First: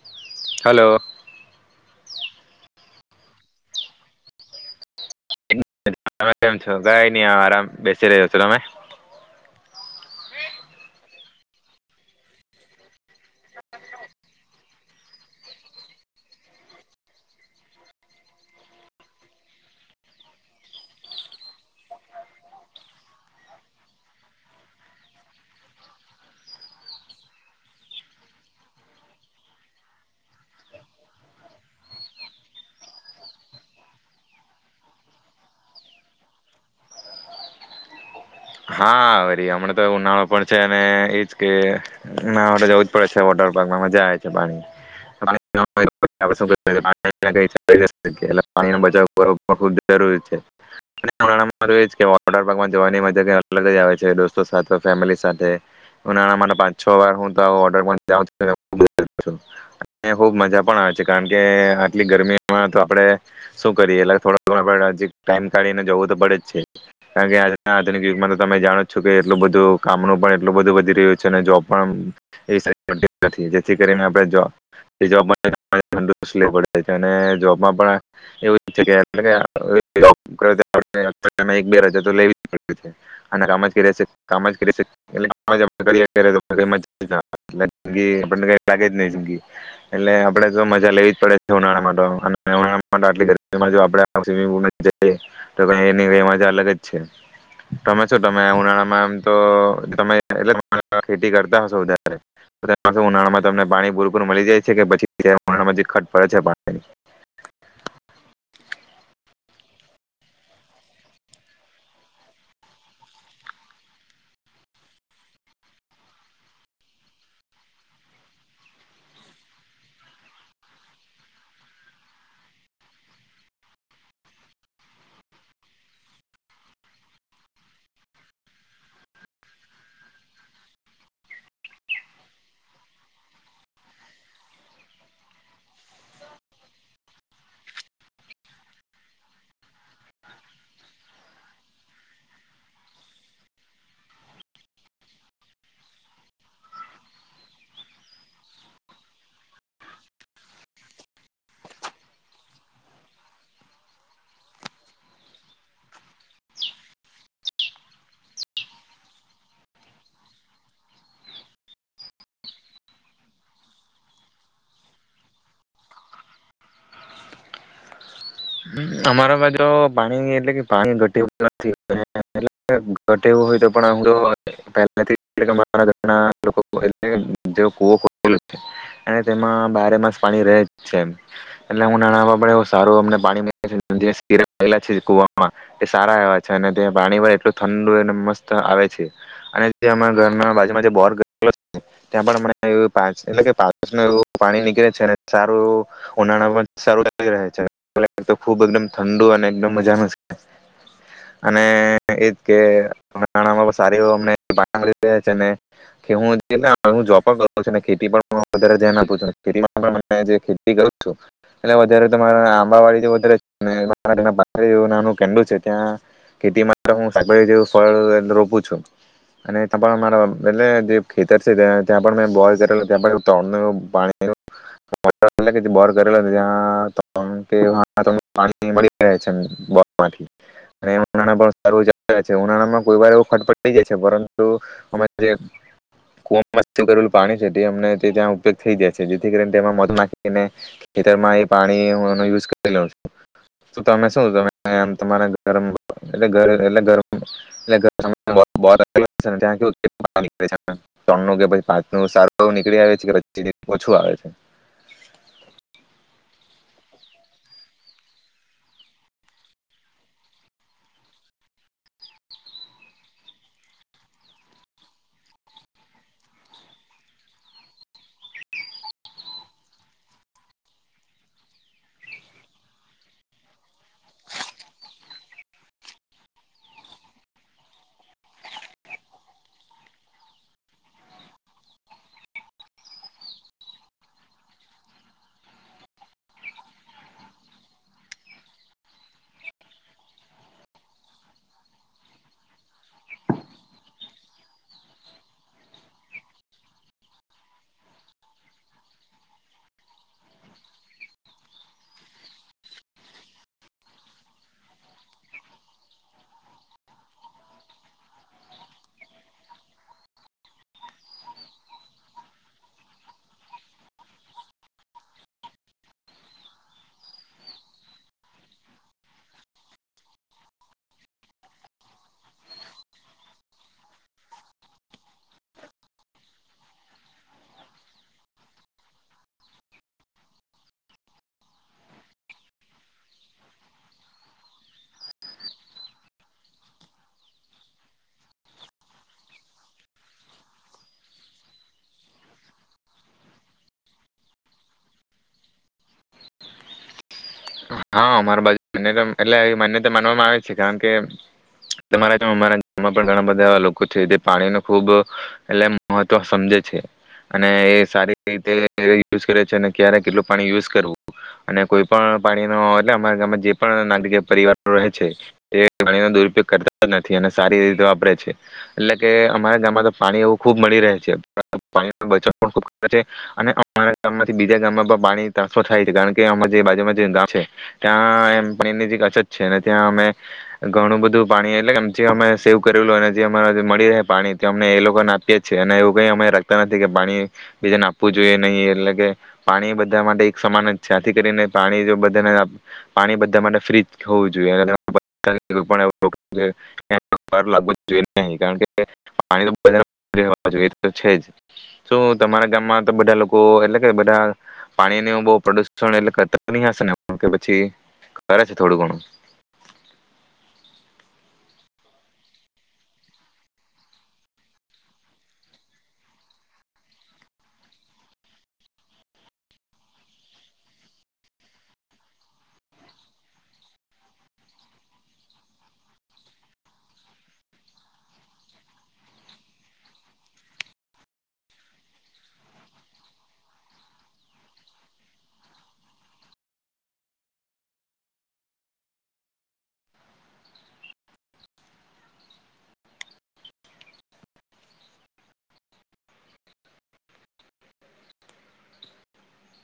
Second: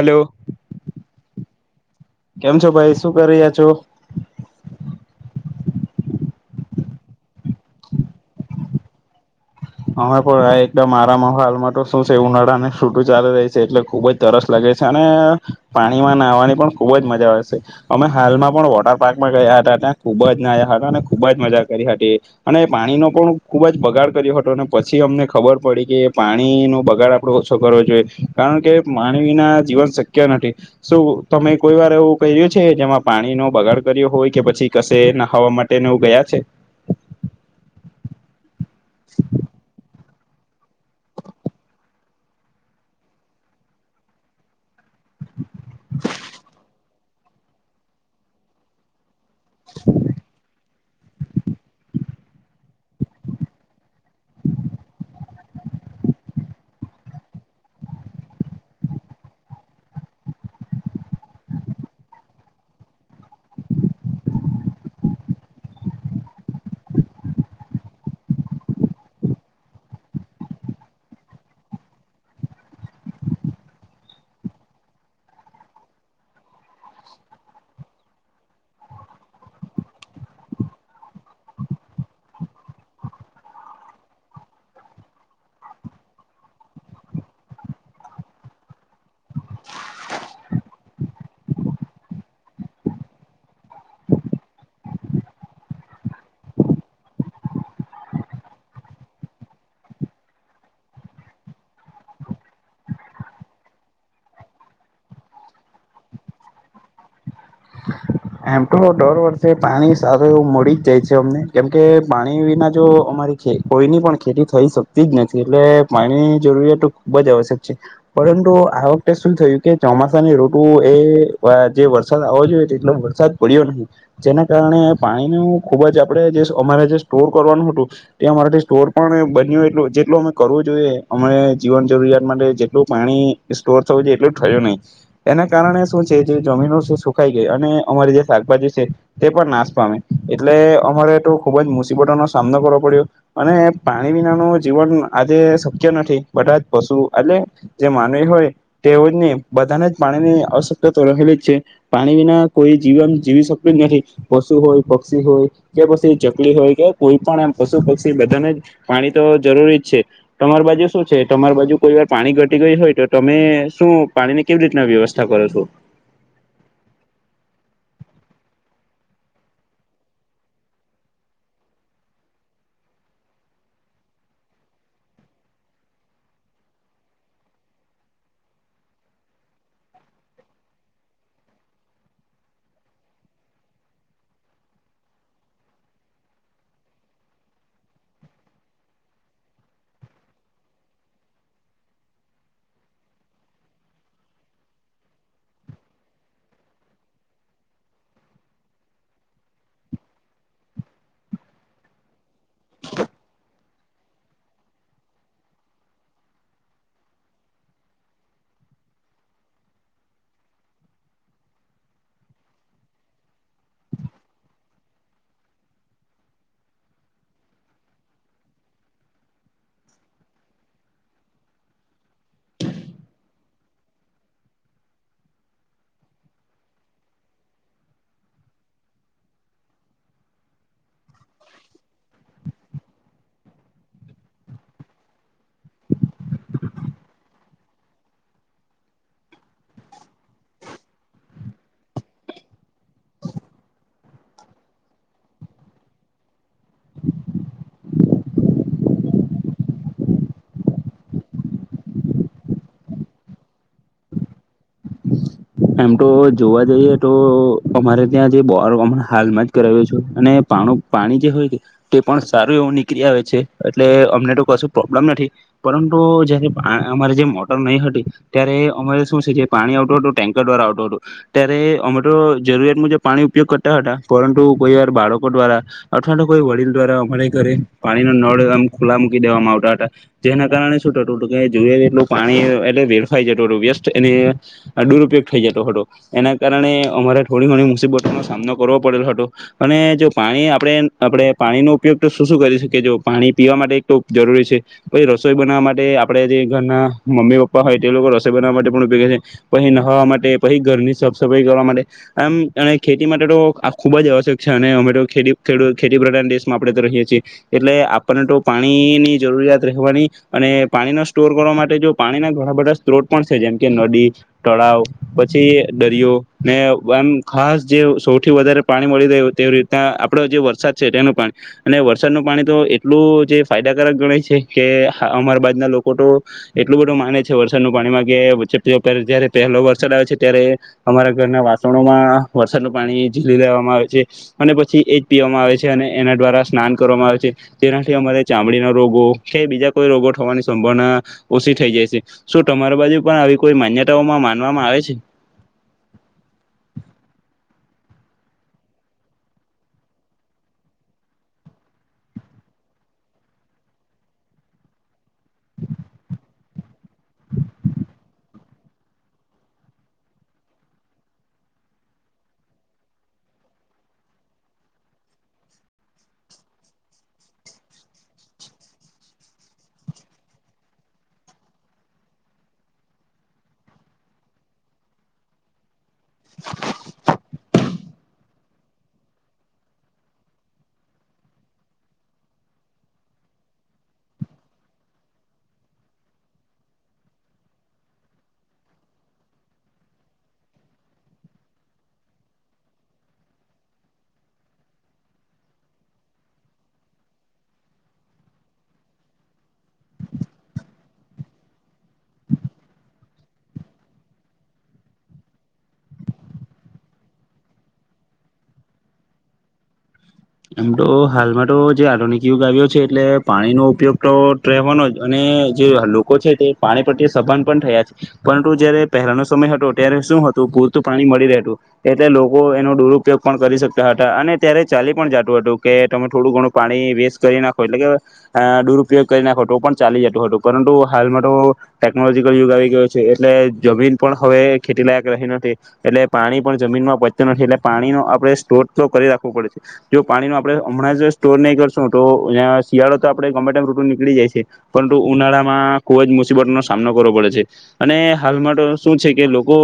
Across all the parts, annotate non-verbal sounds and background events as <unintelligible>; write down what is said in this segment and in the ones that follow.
Hello. Hello. કેમ છો ભાઈ શું કરી રહ્યા છો? તમે કેમ છો? કંઈ નહી, આરામ બેસી રહ્યો છો તમે? - અમે પણ આ એકદમ આરામ માં હાલમાં તો શું છે ઉનાળાને છૂટું ચાલી રહી છે એટલે ખુબ જ તરસ લાગે છે અને, પાણીમાં નાહવાની પણ ખુબ જ મજા આવે છે, અમે હાલમાં પણ વોટર પાર્કમાં ગયા હતા ત્યાં ખુબ જ નાયા હતા અને ખુબ જ મજા કરી હતી, અને પાણીનો પણ ખુબ જ બગાડ કર્યો હતો. પછી અમને ખબર પડી કે પાણીનો બગાડ આપડો ઓછો કરવો જોઈએ, કારણ કે પાણીના જીવન શક્ય નથી. શું તમે કોઈ વાર એવું કર્યું છે જેમાં પાણીનોો બગાડ કર્યો હોય કે? પછી કશે ના ખાવા માટે ગયા છે. હા વળી અમણા તો ઉનાળો પણ છે અને એજ કે ના માટે જવું જ પડે છે વોટર પાર્કમાં મજા આવે છે, પાણી પાણી ન બચાવ <unintelligible> વોટરપાર્કમાં જવાની મજા જ અલગ અલગ જ આવે છે દોસ્તો સાથ ફેમિલી સાથે, હું નાના મારા પાંચ છ વાર હું તો ઓડ જાઉં છું, ખુબ મજા પણ આવે છે, કારણકે આટલી ગરમીમાં તો આપણે શું કરીએ એટલે થોડા પડ્યા છે ટાઈમ કાઢીને જવો તો પડે જ છે, કારણ કે આજના આધુનિક યુગમાં તો તમે જાણો છો કે એટલું બધું કામનું પણ એટલું બધું વધી રહ્યું છે અને જોબ પણ એ, જેથી કરી અને જોબમાં પણ એવું જ કે <unintelligible> એન તમે લાગે જ નહી જગી એટલે આપે તો મજા લેવી જ પડે છે ઉનાળા માટે અને ઉનાળામા આપમુલ તો કની મજા અલગ જ છે. <unintelligible> તમે શું તમે ઉનાળામાં આમ તો તમે એટલે ખેતી કરતા હશો વધારે, ઉનાળામાં તમને પાણી ભૂરપૂર મળી જાય છે કે પછી ઉનાળામાં ખટ પડે છે પાણી? આમ તો દર વર્ષે પાણી સારું એવું મળી જ જાય છે અમને, કેમકે પાણી વિના જો અમારી કોઈની પણ ખેતી થઈ શકતી જ નથી, એટલે પાણીની જરૂરિયાત ખુબ જ આવશ્યક છે, પરંતુ આ વખતે શું થયું કે ચોમાસાની ઋતુ એ જે વરસાદ આવો જોઈએ તેટલો વરસાદ પડ્યો નહી, જેના કારણે પાણીનું ખૂબ જ આપણે જે અમારે જે સ્ટોર કરવાનું હતું, તે અમારાથી સ્ટોર પણ બન્યું એટલ જેટલું અમે કરવું જોઈએ અમે જીવન જરૂરિયાત માટે જેટલું પાણી સ્ટોર થવું જોઈએ એટલું થું નહીં, એના કારણે શું છે જે જમીનો સુખાઈ ગઈ અને અમારી જે શાકભાજી છે, તે પણ નાશ પામે, એટલે અમારે તો ખુબ જ મુસીબતોનો સામનો કરવો પડ્યો, અને પાણી વિના ન જીવન આજે શક્ય નથી, બધા જ પશુ, એટલે જે માનવી હોય તેઓને બધાને જ પાણીની અશક્ય તો રહેલી છે, પાણી વિના કોઈ જીવન જીવી શકતું જ નથી, પશુ હોય પક્ષી હોય કે પછી ચકલી હોય કે કોઈ પણ એમ પશુ પક્ષી બધાને પાણી તો જરૂરી જ છે, તમારી બાજુ શું છે તમારી બાજુ કોઈ વાર પાણી ઘટી ગઈ હોય તો તમે શું પાણીની કેવી રીતના વ્યવસ્થા કરો છો? અમારા બાજુ પાણી એટલે કે પાણી ઘટે એવુ નથી, ઘટે એવુ હોય તો પણ તેમાં બારેમાસ પાણી જ છે, એટલે ઉનાળામાં અમને એવું સારો પાણી <unintelligible> રાલા છે કુવામાં એ સારા એવા છે, અને ત્યાં પાણી પણ એટલું ઠંડુ અને મસ્ત આવે છે, અને જે અ ઘર બાજુમાં જે બોર ત્યાં પણ એટલે પાવ પાણી નીકળે છે, સારું ઉનાળા સારું છે. <unintelligible> ઠંડુ અનેમ મજાનું, અને એજ કેમાં સું છ ખે વધ ધ્યાન આપું છું ખ ખે કરું એટ વધરા આંબા વાડી <unintelligible> તેઓ છે ત્યાં ખેતી હું ફળ રોપું છું અને ત પણ મારા એટ જે ખેતર છે ત્યાં પણ મે બોર કરે ત્યા બી કરેલો.. <unintelligible> મળથી ઉનાળામાં કોઈ વાર એવ ખટફટ થઈ જાય છે, પરંતુ અ જે કરલું પાણી છે તે અમ્યાં ઉપયોગ થઈ જાય છે, જેથી કરીને તે મધ નાખીને ખેત પાણી <unintelligible> <unintelligible> એમ તો જોવા જઈએ તો અમારે ત્યાં જે બોર હાલમાં જ કરાવ્યો છું, અને પાણું પાણી જે હોય તે પણ સારું એવું નીકળી આવે છે એટલે અમને તો કશું પ્રોબ્લેમ નથી, પરંતુ જયારે પા અમારે જે મોટર નહીં હતી, ત્યારે અમારે શું છે કે પાણી આવતું હતું, ટેન્ક માં સવારે આવતું હતું, ત્યારે અમે તો જરૂરિયાત મુજબ પાણી ઉપયોગ કરતા હતા, પરંતુ કોઈ વાર બાળકો દ્વારા, અથવા તો કોઈ વડીલ દ્વારા અમારા ઘરે પાણી ન નળ આમ ખુલ્લા મૂકી દેવામાં આવતા હતા, જેના કારણે શું થતું હતું જોઈએ એટલું પાણી એટલે વેરફાઈ જતું હતું વ્યસ્ત એ દુરપયોગ થઈ જતો હતો, એના કારણે અમારે થોડી ઘણી મુસીબતોનો સામનો કરવો પડેલો હતો. અને જો પાણી આપણે આપણે પાણીનો ઉપયોગ તો શું શું કરી શકીએ? જો પાણી પીવા માટે એક તો જરૂરી છે, પછી રસોઈ બનાવવા માટે આપણે જે ઘરના મમ્મી પપ્પા હોય તે લોકો રસોઈ બનાવવા માટે પણ ઉપયોગ કરે છે, પછી નાહવા માટે પછી ઘરની સાફ સફાઈ કરવા માટે, આમ અને ખેતી માટે તો આ ખુબ જ આવશ્યક છે. અને અમે તો ખેતી પ્રધાન દેશમાં આપણે તો રહીએ છીએ એટલે આપણને તો પાણીની જરૂરિયાત રહેવાની. અને પાણીનો સ્ટોર કરવા માટે જો પાણીના ઘણા બધા સ્ત્રોત પણ છે, જેમ કે નદી, તળાવ પછી દરિયો ને આમ ખાસ જે સૌથી વધારે પાણી મળી રહે તેવી રીતના આપડો જે વરસાદ છે, તેનું પાણી અને વરસાદનું પાણી તો એટલું જે ફાયદાકારક ગણે છે કે અમારા બાજના લોકો તો, એટલું બધું માને છે, વરસાદનું પાણીમાં કેચ જયારે પહેલો વર્ષ ચલાવે છે ત્યારે, અમારા ઘરના વાસણોમાં વરસાદનું પાણી ઝીલી લેવામાં આવે છે અને પછી એજ પીવામાં આવે છે અને એના દ્વારા સ્નાન કરવામાં આવે છે, જેનાથી અમારે ચામડીના રોગો કે બીજા કોઈ રોગો થવાની સંભાવના ઓછી થઈ જાય છે, શું તમારા બાજુ પણ આવી કોઈ માન્યતાઓમાં મા માનવામાં આવે છે? હા, અમારા બાજુ મા એટલે એ માન્યતા માનવામાં આવે છે કારણ કે, તમારા અમારા ગામમાં પણ ઘણા બધા એવા લોકો છે જે પાણી ને ખુબ એટલે મહત્વ સમજે છે, અને એ સારી રીતે યુઝ કરે છે, અને ક્યારે કેટલું પાણી યુઝ કરવું અને કોઈ પણ પાણી ન એટલે અમારા ગામમાં જે પણ નાગરિક પરિવારો રહે છે, એ પાણીનો દુરુપયોગ કરતા જ નથી અને સારી રીતે વાપરે છે. એટલે કે અમારા ગામમાં તો પાણી એવું ખુબ મળી રહે છે, પાણી પણ ખૂબ છે અને અમારા ગામ માંથી બીજા ગામમાં પણ પાણી ટ્રાસફર થાય છે, કારણ કે આમા જે બાજુમાં છે. ત્યાં એમ પાણીની જીરીક અછત છે અને ત્યાં અમે ઘણું બધું પાણી એટલે કે જે અમે સેવ કરેલો અને જે અમાર મળી રહે પાણી તે અમને એ લોકોને આપીએ છે, અને એવું કંઈ અમે રાખતા નથી કે પાણી બીજાને આપવું જોઈએ નહીં એટલે કે પાણી બધા માટે એક સમાન જ છે, આથી કરીને પાણી જો બધાને પાણી બધા માટે ફ્રીજ જ હોવું જોઈએ અને <unintelligible> જે <unintelligible> કારણ કે તે પાણીનું બધાને <unintelligible> આપવા જોઈએ છે જ. તો તમારા ગામમાં તો બધા લોકો એટલે કે બધા પાણીનું બહું પ્રદુષણ એટલે કરતા હશે ને કે પછી કરે છે થોડું ઘણું? આમ તો હાલમાં તો જે આધુનિક યુગ આવ્યો છે એટલે પાણીનો ઉપયોગ તો રહેવાનો જ અને જે આ લોકો છે તે પાણી પ્રત્યે સભાન પણ થયા છે, પરંતુ જયારે પહેલાનો સમય હતો ત્યારે શું હતું પૂરતું પાણી મળી રહેતું એટલે લોકો એનો દુરુપયોગ પણ કરી શકતા હતા અને ત્યારે ચાલી પણ જાતું હતું કે તમે થોડું ઘણું પાણી વેસ્ટ કરી નાખો એટલે કે અહ દુરુપયોગ કરી નાખો તો પણ ચાલી જતું હતું પરંતુ હાલમાં તો ટેકનોલોજીકલ યુગ આવી ગયો છે એટલે જમીન પણ હવે ખેતીલાયક રહેતી નથી એટલે પાણી પણ જમીનમાં પચતું નથી એટલે પાણીનો આપણે સ્ટોર તો કરી રાખવું પડે જો પાણી નો આપણે હમણાં જ સ્ટોર નહીં કરશું તો યા શિયાળો તો આપણે ગમે તેમ ૠતું નીકળી જાય છે પરંતુ ઉનાળામાં ખુબ જ મુસીબતનો સામનો કરવો પડે છે અને હાલમાં તો શું છે કે લોકો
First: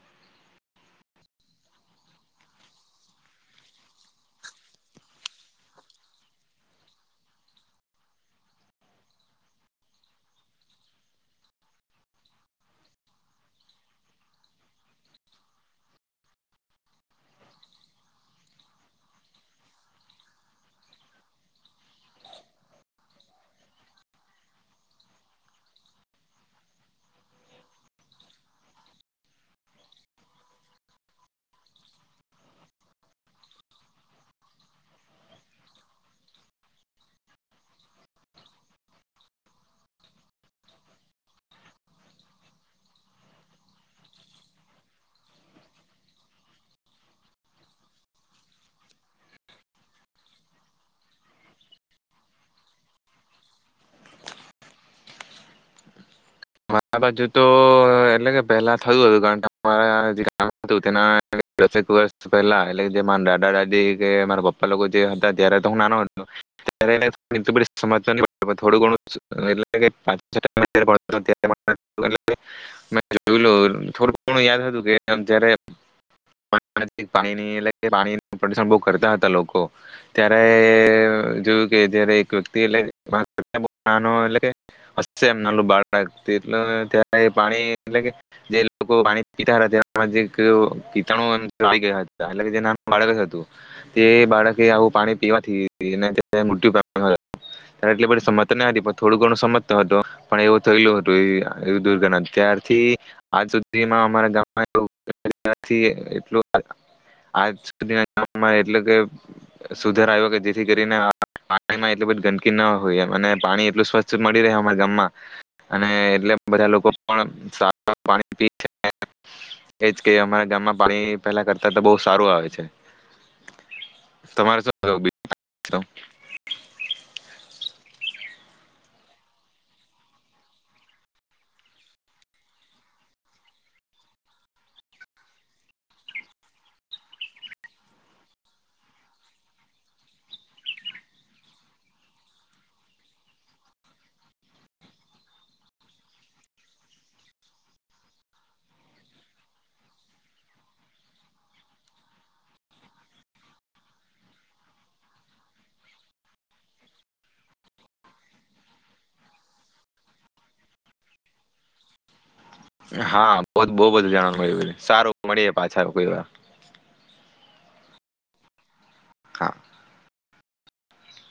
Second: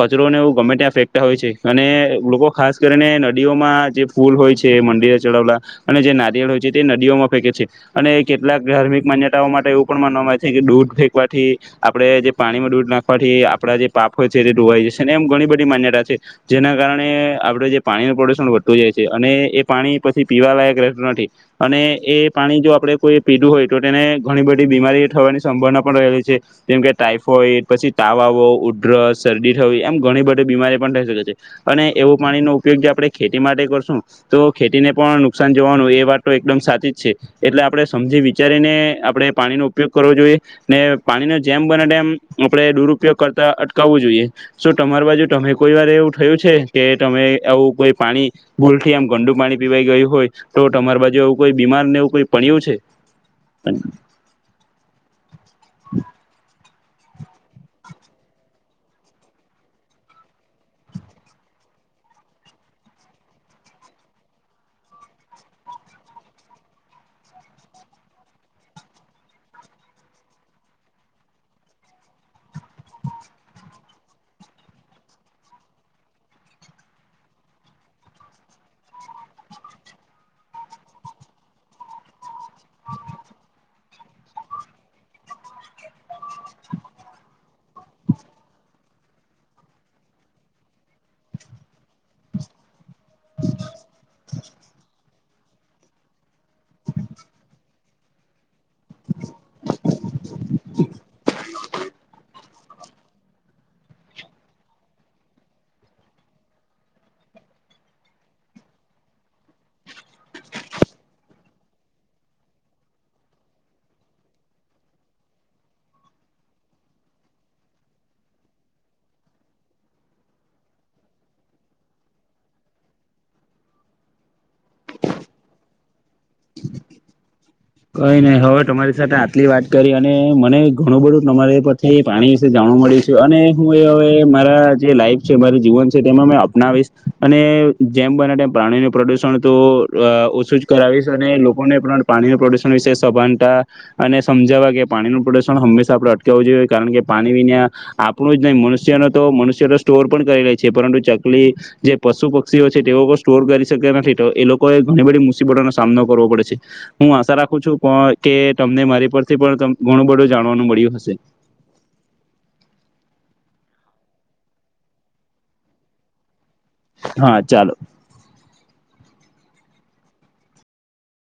કચરોને એવું ગમે ત્યાં ફેંકતા હોય છે અને લોકો ખાસ કરીને નદીઓમાં જે ફૂલ હોય છે એ મંદિરે ચડાવલા અને જે નારિયેળો જે તે નદીઓમાં ફેંકે છે અને કેટલાક ધાર્મિક માન્યતાઓ માટે એવું પણ માનવામાં આવે છે કે દૂધ ફેંકવાથી આપણે જે પાણીમાં દૂધ નાખવાથી આપણા જે પાપો છે તે ધોવાઈ જશે ને એમ ઘણી બધી માન્યતાઓ છે. જેના કારણે આપણેે જે પાણીનું પ્રદુષણ વધતું જાય છે અને એ પાણી પછી પીવાલાયક રહેતું નથી અને એ પાણી જો આપણે કોઈએ પીધું હોય તો તેને ઘણી બધી બીમારી થવાની સંભાવના પણ રહેલી છે, જેમકે ટાઈફોઈડ, પછી તાવા આવો, ઉધરસ, શરદી થવી એમ ઘણી બધી બીમારી પણ થઈ શકે છે, અને એવો પાણીનો ઉપયોગ જે આપણે ખેતી માટે પણ તો ખેતીને પણ નુકસાન થવાનું એ વાત તો એકદમ સાચી જ છે, એટલે આપણે સમજી વિચારીને આપણે પાણીનો ઉપયોગ કરવો જોઈએ ને પાણીને જેમ બને તેમ આપણે દુરુપયોગ કરતા અટકાવવું જોઈએ. શું તમારે બાજુ તમે કોઈ વાર એવું થયું છે કે તમે આવું કોઈ પાણી ભૂલ થી આમ ગંદુ પાણી પીવાઈ ગયું હોય તો તમારી બાજુ એવું કોઈ બીમાર ને એવું કોઈ પડ્યો છે? મારા બાજુ તો અહ એટલે કે પહેલા થયું હતું કારણ કે અમારા જે ગામ જે <unintelligible> હતું તેના દસેક વર્ષ પહેલા એટલે જે મારા દાદા દાદી કે મારા પપ્પા લોકો જે હતા ત્યારે તો હું નાનો હતો ત્યારે એને એટલી બધું સમજ પડતું થોડું ઘણું <unintelligible> એટલે કે <unintelligible> <unintelligible> મેં જોયલું થોડું ઘણું યાદ હતું કે જ્યારે <unintelligible> પાણી એતલે પાણીનું પ્રદૂષણ બવ કરતા હતા લોકો ત્યારે અહ જોયું કે જયારે એક <unintelligible> નાનો એટલે કે હશે નાનલો બાળ એટલે ત્યારે પાણી એટલે કે જે લોકો પાણી પીતા હતા <unintelligible> કીટાણુ ગયા હતા એટલે તેના બાળક જ હતું, તે બાળકે આવું પાણી પીવાથી તેને મૃત્યુ થયો હતો એટલે બધી સમજ તો ના હતી પણ થોડો ઘણો સમજતો હતો પણ એવ થયેલુ હતું એ તેના ત્યારથી આજ સુધીમાં અમારા ગામમાં <unintelligible> આજ સુધીના ગામમાં એટલે કે સુધાર આવ્યો કે જેથી કરીને <unintelligible> પાણીમાં એટલી બધી ગંદકી ન હોય અને પાણી એટલું સ્વચ્છ મળી રહે અમારા ગામમાં અને એટલે બધા લોકો પણ સાફ પાણી પીએ છે, એજ કે અમારા ગામમાં પાણી પેલા કરતા તો બહું સારું આવે છે. તમારે શું <unintelligible> કંઈ નહી હવે તમારી સાથે આટલી વાત કરી અને મને ઘણું બધું તમારી પરથી પાણી વિશે જાણવા મળ્યું છે અને હું એ હવે મારા જે લાઈફ છે મારું જીવન છે તેમાં મેં અપનાવીશ અને જેમ બને તેમ પ્રાણીનું પ્રદુષણ તો અહ ઓછું જ કરાવીશ અને લોકોને પણ પાણીનું પ્રદુષણ ષણ વિશે સભાનતા અને સમજાવવા કે પાણીનું પ્રદુષણ હંમેશા આપણે અટકાવું જોઈએ, કારણ કે પાણી વિના આપણું જ નહીં મનુષ્યનો તો મનુષ્ય સ્ટોર પણ કરી રહે છે, પરંતુ ચકલી જે પશુ પક્ષીઓ છે તેઓ લોકો સ્ટોર કરી શકે નથી તો એ લોકોએ ઘણી બધી મુસીબતોનો સામનો કરવો પડે છે. હું આશા રાખ ખું છું પણ કે તમને મારી પરથી પણ તમ ઘણું બધું જાણવાનું મળ્યું હશે. હા બ બહું બધું જાણવા મળ્યું, સારું મળીએ પાછા કોઈ વાર. હા ચાલો. હા.